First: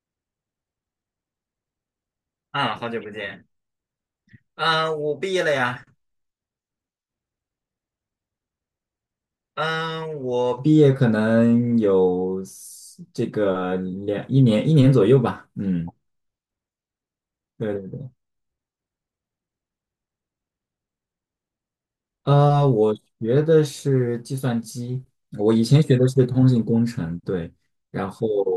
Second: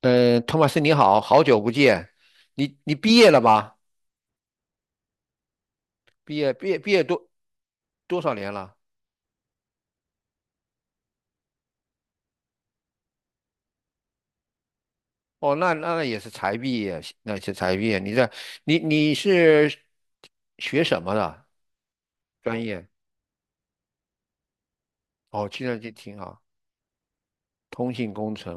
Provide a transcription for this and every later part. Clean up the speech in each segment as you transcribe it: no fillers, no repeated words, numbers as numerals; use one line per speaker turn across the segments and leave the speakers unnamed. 托马斯你好，好久不见。你
啊，好
你
久不
毕业了
见。
吗？
嗯，我毕业了呀。
毕业多少年了？
嗯，我毕业可能有这个两一年一年左右吧。
哦，那
嗯，
那也是才毕业，那是
对
才毕
对
业。
对。
你在你你是学什么的专业？
我学的是计算机。
哦，
我
计
以
算
前
机
学的
挺
是
好。
通信工程，对。
通
然
信
后，
工程。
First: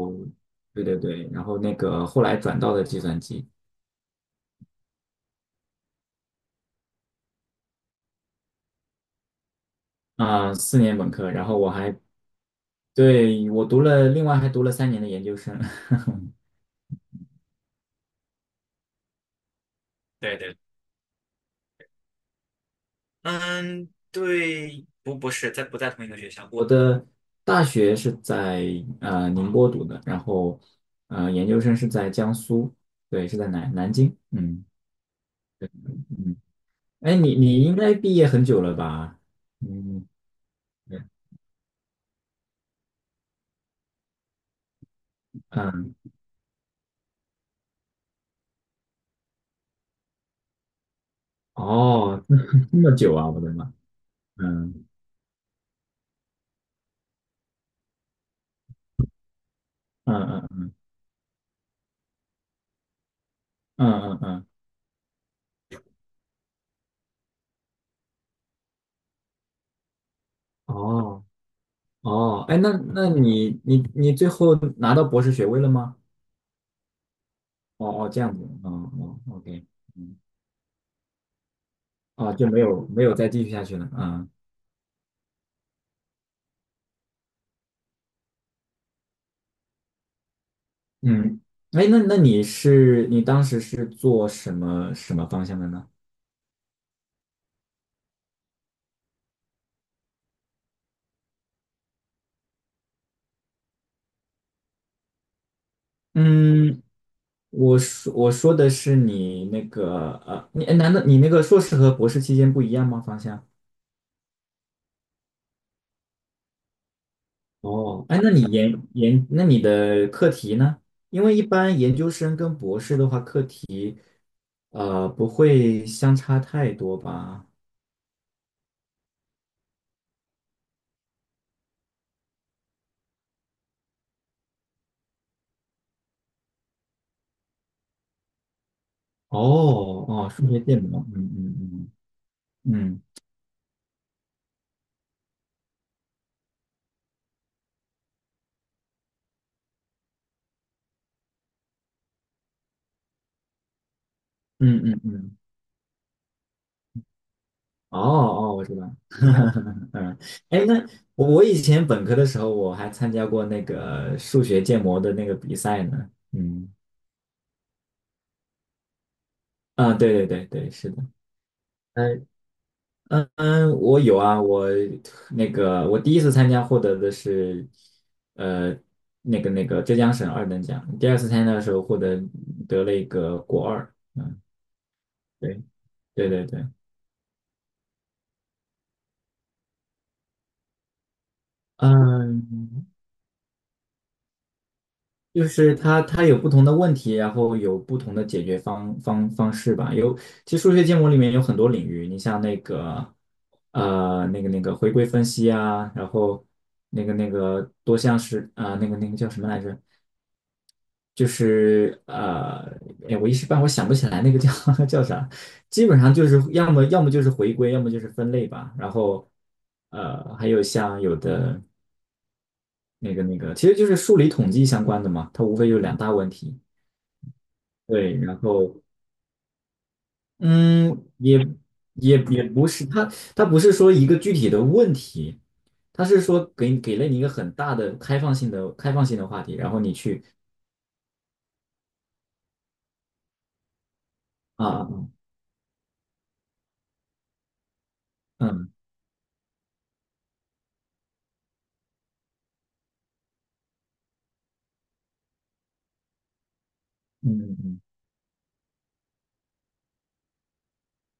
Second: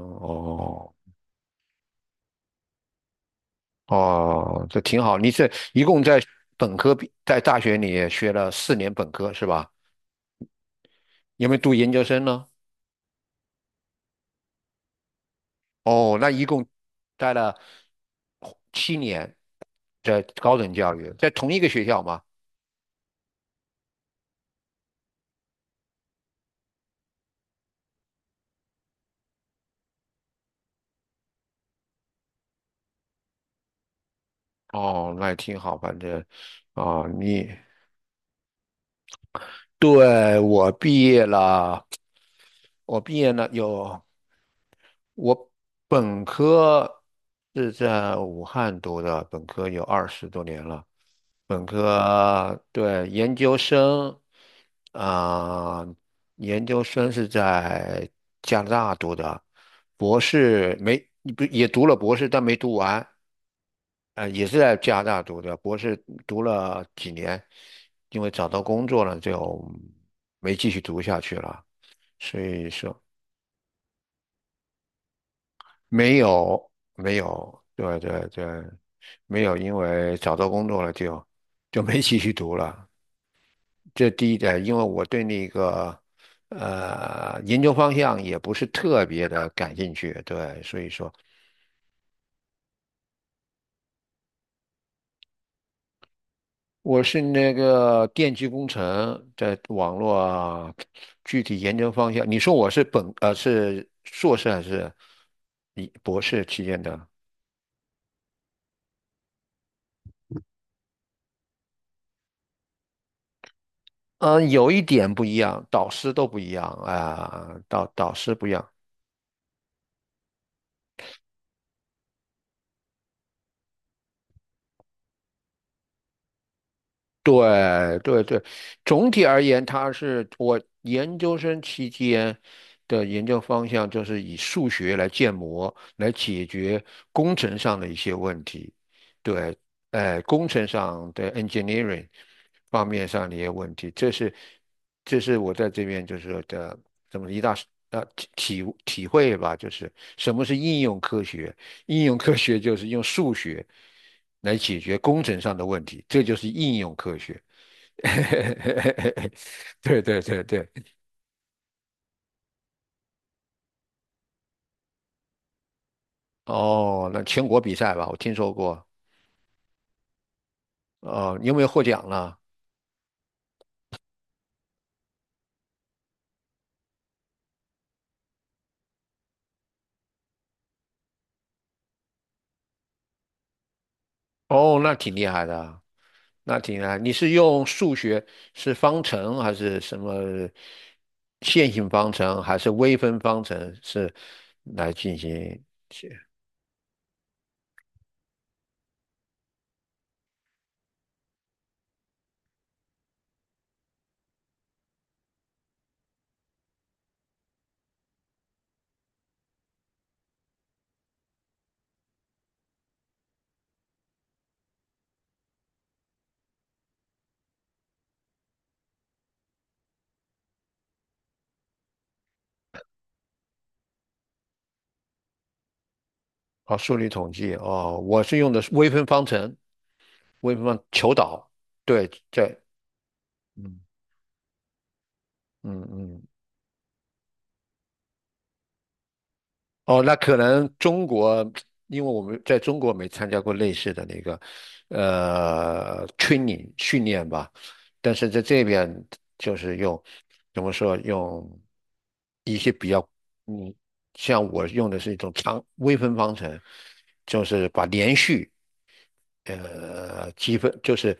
对
哦
对对，然后那个后来转到了计算机。
哦，这挺好。你是一共在本科毕在大学里学了4年本科是吧？
啊、4年本科。然
有没
后
有
我
读研
还，
究生呢？
对，我读了，另外还读了3年的研究生。
哦，那 一共待了7年在
对
高
对。
等教育，在同一个学校吗？
嗯，对，不是在不在同一个学校？我的大学是在宁波读的，然后研究生是在江苏，对，是在南京。嗯
哦，那也挺好。反正
嗯。
啊，
哎，你你应该毕业很久了吧？嗯
对，我毕业了我毕业了有。我
嗯。
本科是在武汉读的，本科有二十多年了。
哦，这么
对，
久啊，我的妈！嗯
啊、研究生是在加拿大读的。
嗯
博
嗯
士没不也读了博士，但没读完。
嗯嗯
呃，也
嗯。
是在加拿大读的。博士读了几年，因为找到工作了就没继续读下
哦
去了，所
哦，哎，
以
那
说。
那你最后拿到博士学位了吗？
没有，没有，
哦
对
哦，这
对
样子，
对。
哦哦
没有，
，OK。
因为
嗯，
找到工作了就没继续
啊，就
读
没有
了。
没有再继续下去了
这
啊。
第一点，因为我对那个研究方向也不是特别的感兴趣，对，所以说
嗯，哎，那你当时是做什么方向的呢？
我是那个电气工程在网络啊具体研究方向。你说我是是硕士还是博士期间
嗯，
的？
我说的是你那个，难道你那个硕士和博士期间不一样吗？方向？
有一点不一样，导师都不一样啊，导
哦，
导
哎，那
师
你
不一样。
那你的课题呢？因为一般研究生跟博士的话，课题不会相差太多吧？
对对对，总体而言，它是我研究生期间的研究方向，就是以数学来建模，来解决工程上的一些问题。对。
哦哦，
工
数学
程
建模。
上的
嗯
engineering
嗯
方
嗯
面上的一些问题。这是我在这边就是说的这么一大呃体会吧，就是什么是应用科学。应用科学就是用数学来解
嗯嗯
决
嗯嗯。
工
嗯，
程上的问题，这就是应用科学。
哦哦，我知道。
对
嗯，
对对
哎，
对。
那我以前本科的时候，我还参加过那个数学建模的那个比赛呢。嗯，
哦，那全国比赛吧，我听说过。
啊，对对对对，是的。
哦，你有没有获奖
嗯
了？
嗯嗯，我有啊。我那个我第一次参加获得的是，呃，那个浙江省二等奖，第二次参加的时候得了一个国二。嗯，
哦，那挺厉害
对
的，
对对
那
对。
挺厉害。你是用数学，是方程还是什么线性方程，还是
嗯，
微分方程，是来进
就
行？
是它有不同的问题，然后有不同的解决方式吧。有，其实数学建模里面有很多领域。你像那个，呃，那个回归分析啊，然后那个多项式啊、那个叫什么来着？就是呃，哎，我一时半会儿想不起来那个叫 叫啥。基本上就是要么就是回归，要么就是分类吧。然后还有像有的那个，其实就是数理统计相关的嘛，它无非就两大问题。
哦，数理统计哦，
对。
我
然
是用的是
后
微分方程，为什么
嗯，
求
也
岛？对。
也也不是，他不是
嗯
说一个具体的问题，
嗯
他是
嗯，
说给了你一个很大的开放性的话题，然后你
哦，那
去。
可能中国，因为我们在中国没参加过类似的那个
啊，嗯
training 训练吧。但是在这
嗯
边就是用怎么说用一些比较嗯，像我用的是一种长微分方程，就
嗯
是
嗯。
把连续，积分，就是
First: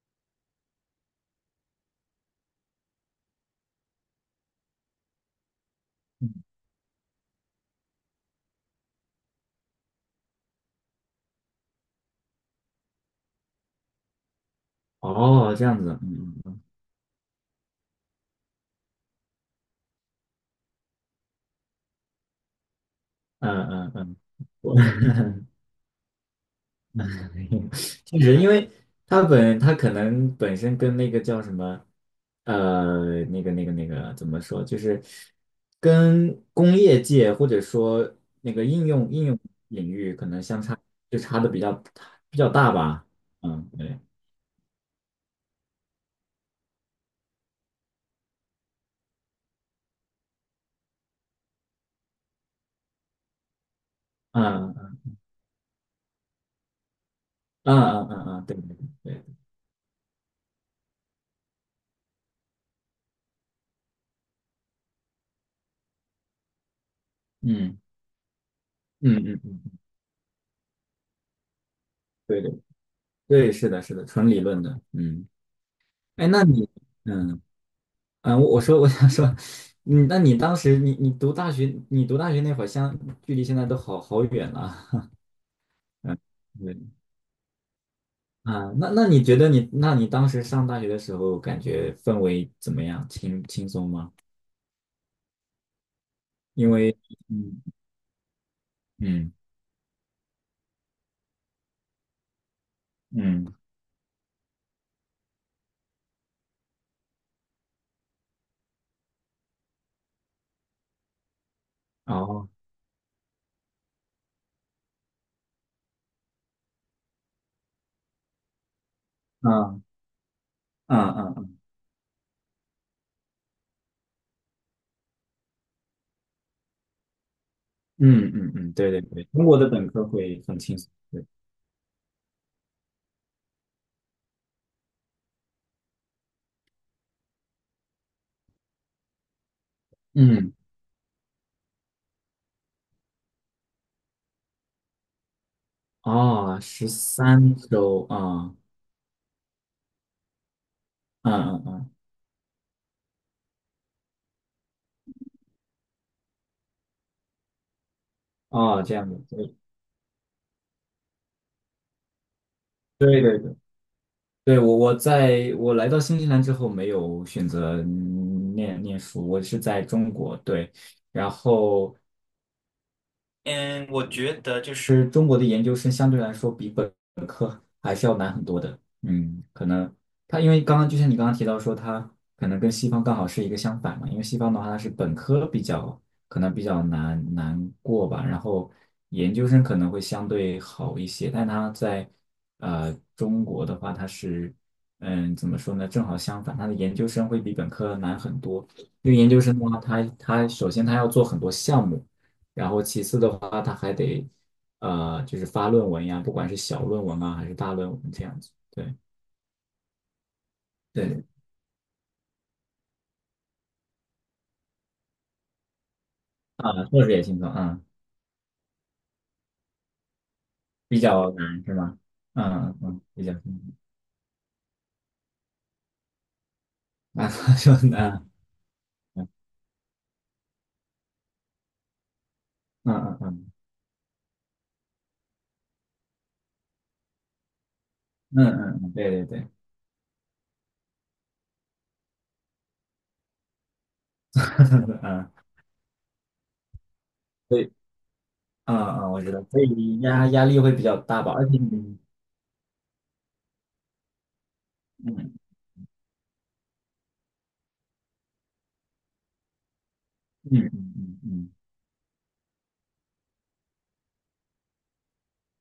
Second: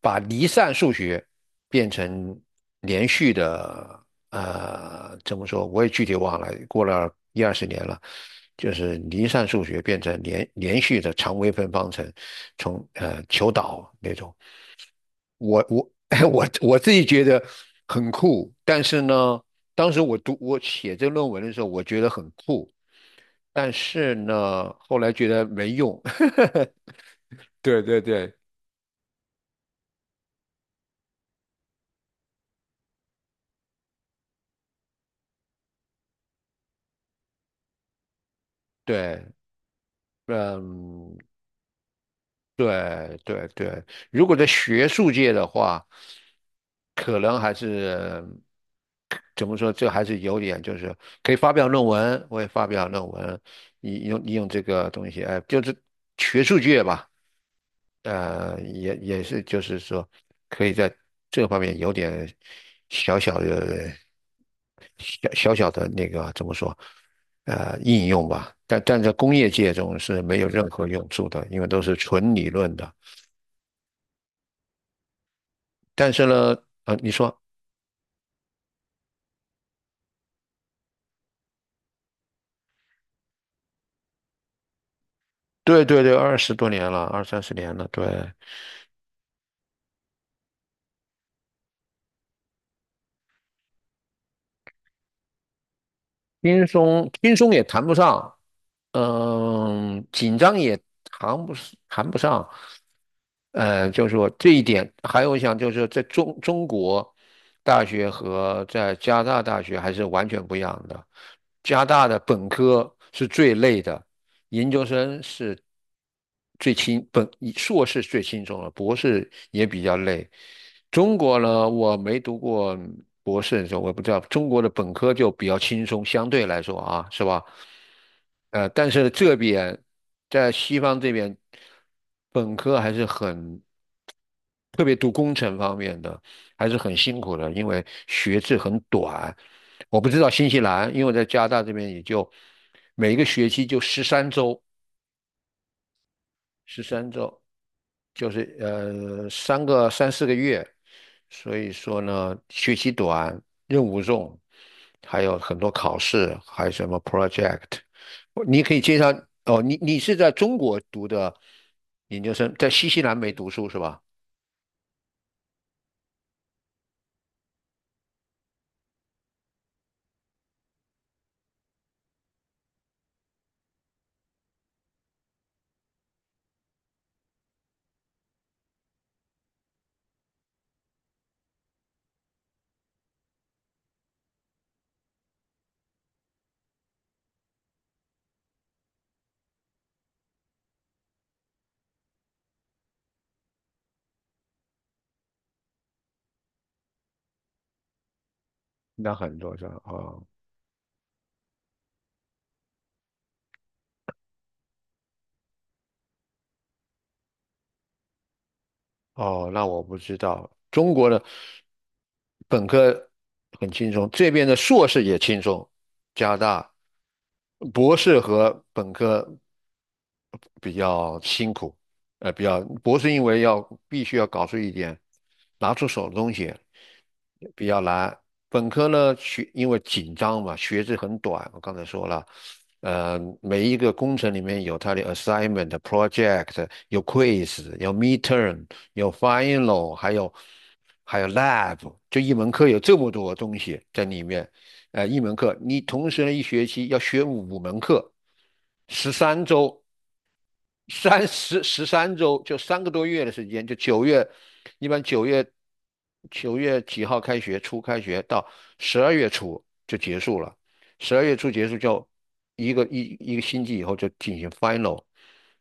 把离散数学变成连续的。呃，怎么说？我也具体
嗯，
忘了，过了一二十年了。就是离散数学变成连续的常微分方程，从求导那种。
哦，
我
这样
我
子。嗯
我
嗯
我自己觉得很酷，但是呢，当时我写这论文的时候，我觉得很酷，
嗯
但
嗯嗯
是
嗯，
呢，
我。
后来 觉得没用。
嗯。
对对
确
对。
实，因为他可能本身跟那个叫什么，呃，那个怎么说，就是跟工业界或者说那个应用
对。
应用领域可能相差
嗯，
就差的比较大吧。
对对
嗯，
对。
对。
如果在学术界的话，可能还是怎么说，这还是有点就是可以发表论文，我也发表论文，你用这个
嗯
东西，哎，就是学术界吧。
嗯嗯嗯嗯，对对
也
对。
是，就是说，可以在这方面有点小小的、小小的那个怎么说，
嗯
应用吧。但在
嗯
工
嗯
业界
嗯，
中是没有任何用处的，因为都是纯
对
理
对
论的。
对，是的，是的，纯理论的。嗯，
但是
哎，那
呢，
你，
你
嗯。
说，
嗯，我想说。嗯，那你当时你读大学，你读大学那会儿距离现在都好好远了。
对对对，
嗯，
二十多
对。
年了，二三十年了，对。
啊，那你觉得你，那你当时上大学的时候，感觉氛围怎么样？轻松吗？
轻
因为。
松轻松也
嗯
谈不上，
嗯
紧张也谈不上。
嗯，
就是说这一点，还有我想就是在中国大学和在加拿大大学还是完全不一样的。加拿大的本
哦。
科是最累的。研究生是最轻本硕士最轻松了，博士也
嗯
比较累。
嗯
中国
嗯
呢，我没读过博士的时候，我不知道，中国的本科就比较轻松，相对来说啊，是吧？
嗯嗯嗯，
但
对对
是
对，
这
中国的
边
本科会
在
很轻
西
松，
方这
对。
边，本科还是很，特别读工程方面的还是很辛苦的，因为学制很短。我不知道新
嗯，
西兰，因为我在加拿大这边也就每一个学期就十三周。
哦，
十
十
三周，
三周
就
啊。
是三四个月，
嗯
所
嗯
以
嗯，
说呢，学习短，任务重，还有很多考试，还有什么 project,你可以
哦，这
介
样
绍。
子，对。
哦，你是在中国读的研究生，在新西兰
对
没读
对
书是吧？
对，我来到新西兰之后没有选择念书，我是在中国，对。然后嗯，我觉得就是中国的研究生相对来说比本科还是要难很多的。嗯，可能他因为刚刚就像你刚刚提到说，他可能跟西方刚好是一个相反嘛。因为西方的话它是本科比较可能比较难过吧，然后研究生可能会相对好一些。但他在中国的话，它是怎么说呢，正好相反，他的研究生会比本科难很多。因
那
为研
很
究
多
生的
是
话，
吧？
他
哦
他首先他要做很多项目。然后其次的话，他还得就是发论文呀，不管是小论文啊还是大论文这样子。对。
哦，那我不知道，中国的
对
本科很轻松，这边的硕士也轻松，加拿大。
啊，硕士也轻松啊，
博士和本科比
比
较
较
辛
难是
苦。
吗？嗯嗯
博
嗯，
士因
比较
为要
轻
必须要搞出一点拿出手的东西，
松啊，
比较
就
难。
难。
本科呢，
嗯
因为紧张嘛，学制很短，我刚才说了。
嗯嗯
每一个工程里面有它的 assignment、project,有 quiz,有
嗯
midterm,
嗯嗯，对
有
对对。
final,还有lab,就一门课有这么多东西在里面。一
嗯，
门课你同时呢一学期要学五
所以。
门课，
嗯嗯，
十
我知道，
三
所
周。
以压力会比较大吧，而且
十
你。
三周，就3个多月的时间，就九月。一般九
嗯
月九月几号开学，开学到十二月初就结束了，
嗯嗯
十
嗯
二月初
嗯，
结束就一个星期以后就进行 final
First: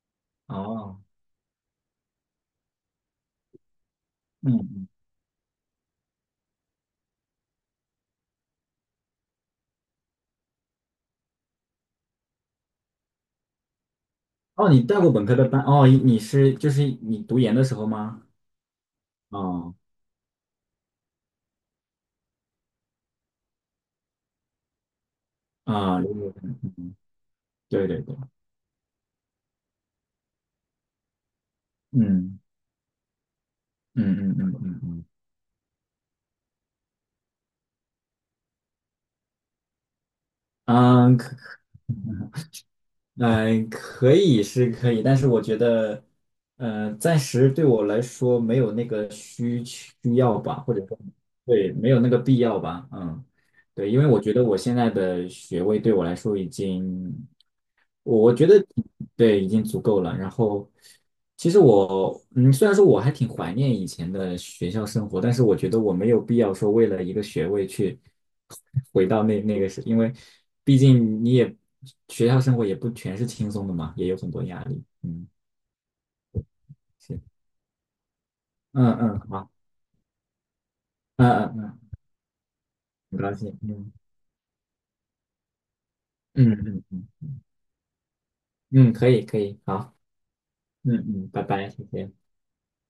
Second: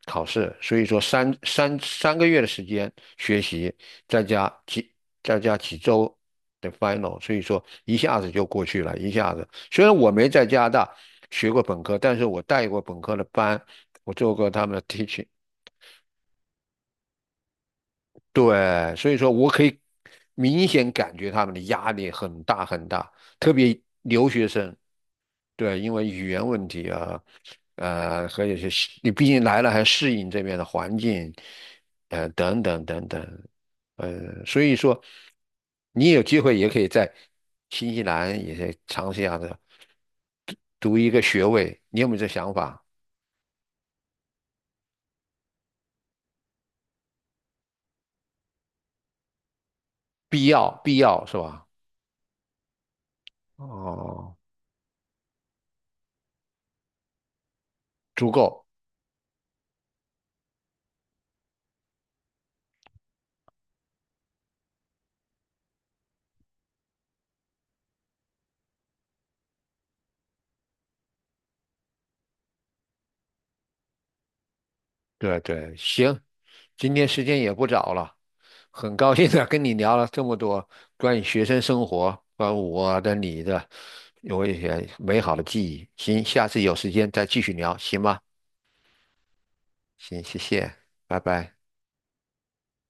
考试，所以
哦。
说三个月的时间学习，再加
嗯嗯，
几再加几周的 final,所以说一下子就过去了，一下子。虽然我没在加拿大学过本科，但是我带过本科的班。我做过他
哦，
们的
你带过本
teaching。
科的班哦，就是你读研的时候吗？
对，所以说我可
哦。
以明显感觉他们的压力很大很大，特别留学生，对，因
啊，
为语
留学
言问题
生。
啊。
对对对。
和有些适你毕竟来了还适应这边的环境，
嗯
等等等等。
嗯嗯嗯
所以
嗯
说
嗯。
你有机会也可以在新西兰也可以尝试一下的，读一
嗯，
个
可
学位，你有没有这想法？
嗯可以是可以，但是我觉得，暂时对我来说没有那个需要
必
吧，
要，
或者
必
说，
要是吧？
对，没有那个必要吧。嗯，对，因为我觉
哦，
得我现在的学位对我来说已经，我
足
我觉得，
够。
对，已经足够了。然后，其实我嗯，虽然说我还挺怀念以前的学校生活，但是我觉得我没有必要说为了一个学位去 回到那那个时，因为毕竟你也学校生活也不全是轻松的嘛，也有很多压力。嗯，
对对，行。今天
是。
时间也不早了，很
嗯
高
嗯，
兴的
好。
跟你聊了这么多关于
嗯
学
嗯
生
嗯，
生活，关于我的、
很高
你
兴。
的，
嗯
有一些美好的记忆。行，下
嗯
次有
嗯
时间再
嗯
继续聊，行吗？
嗯，可以可以，好。
行，谢谢，
嗯
拜
嗯，拜
拜。
拜，谢谢。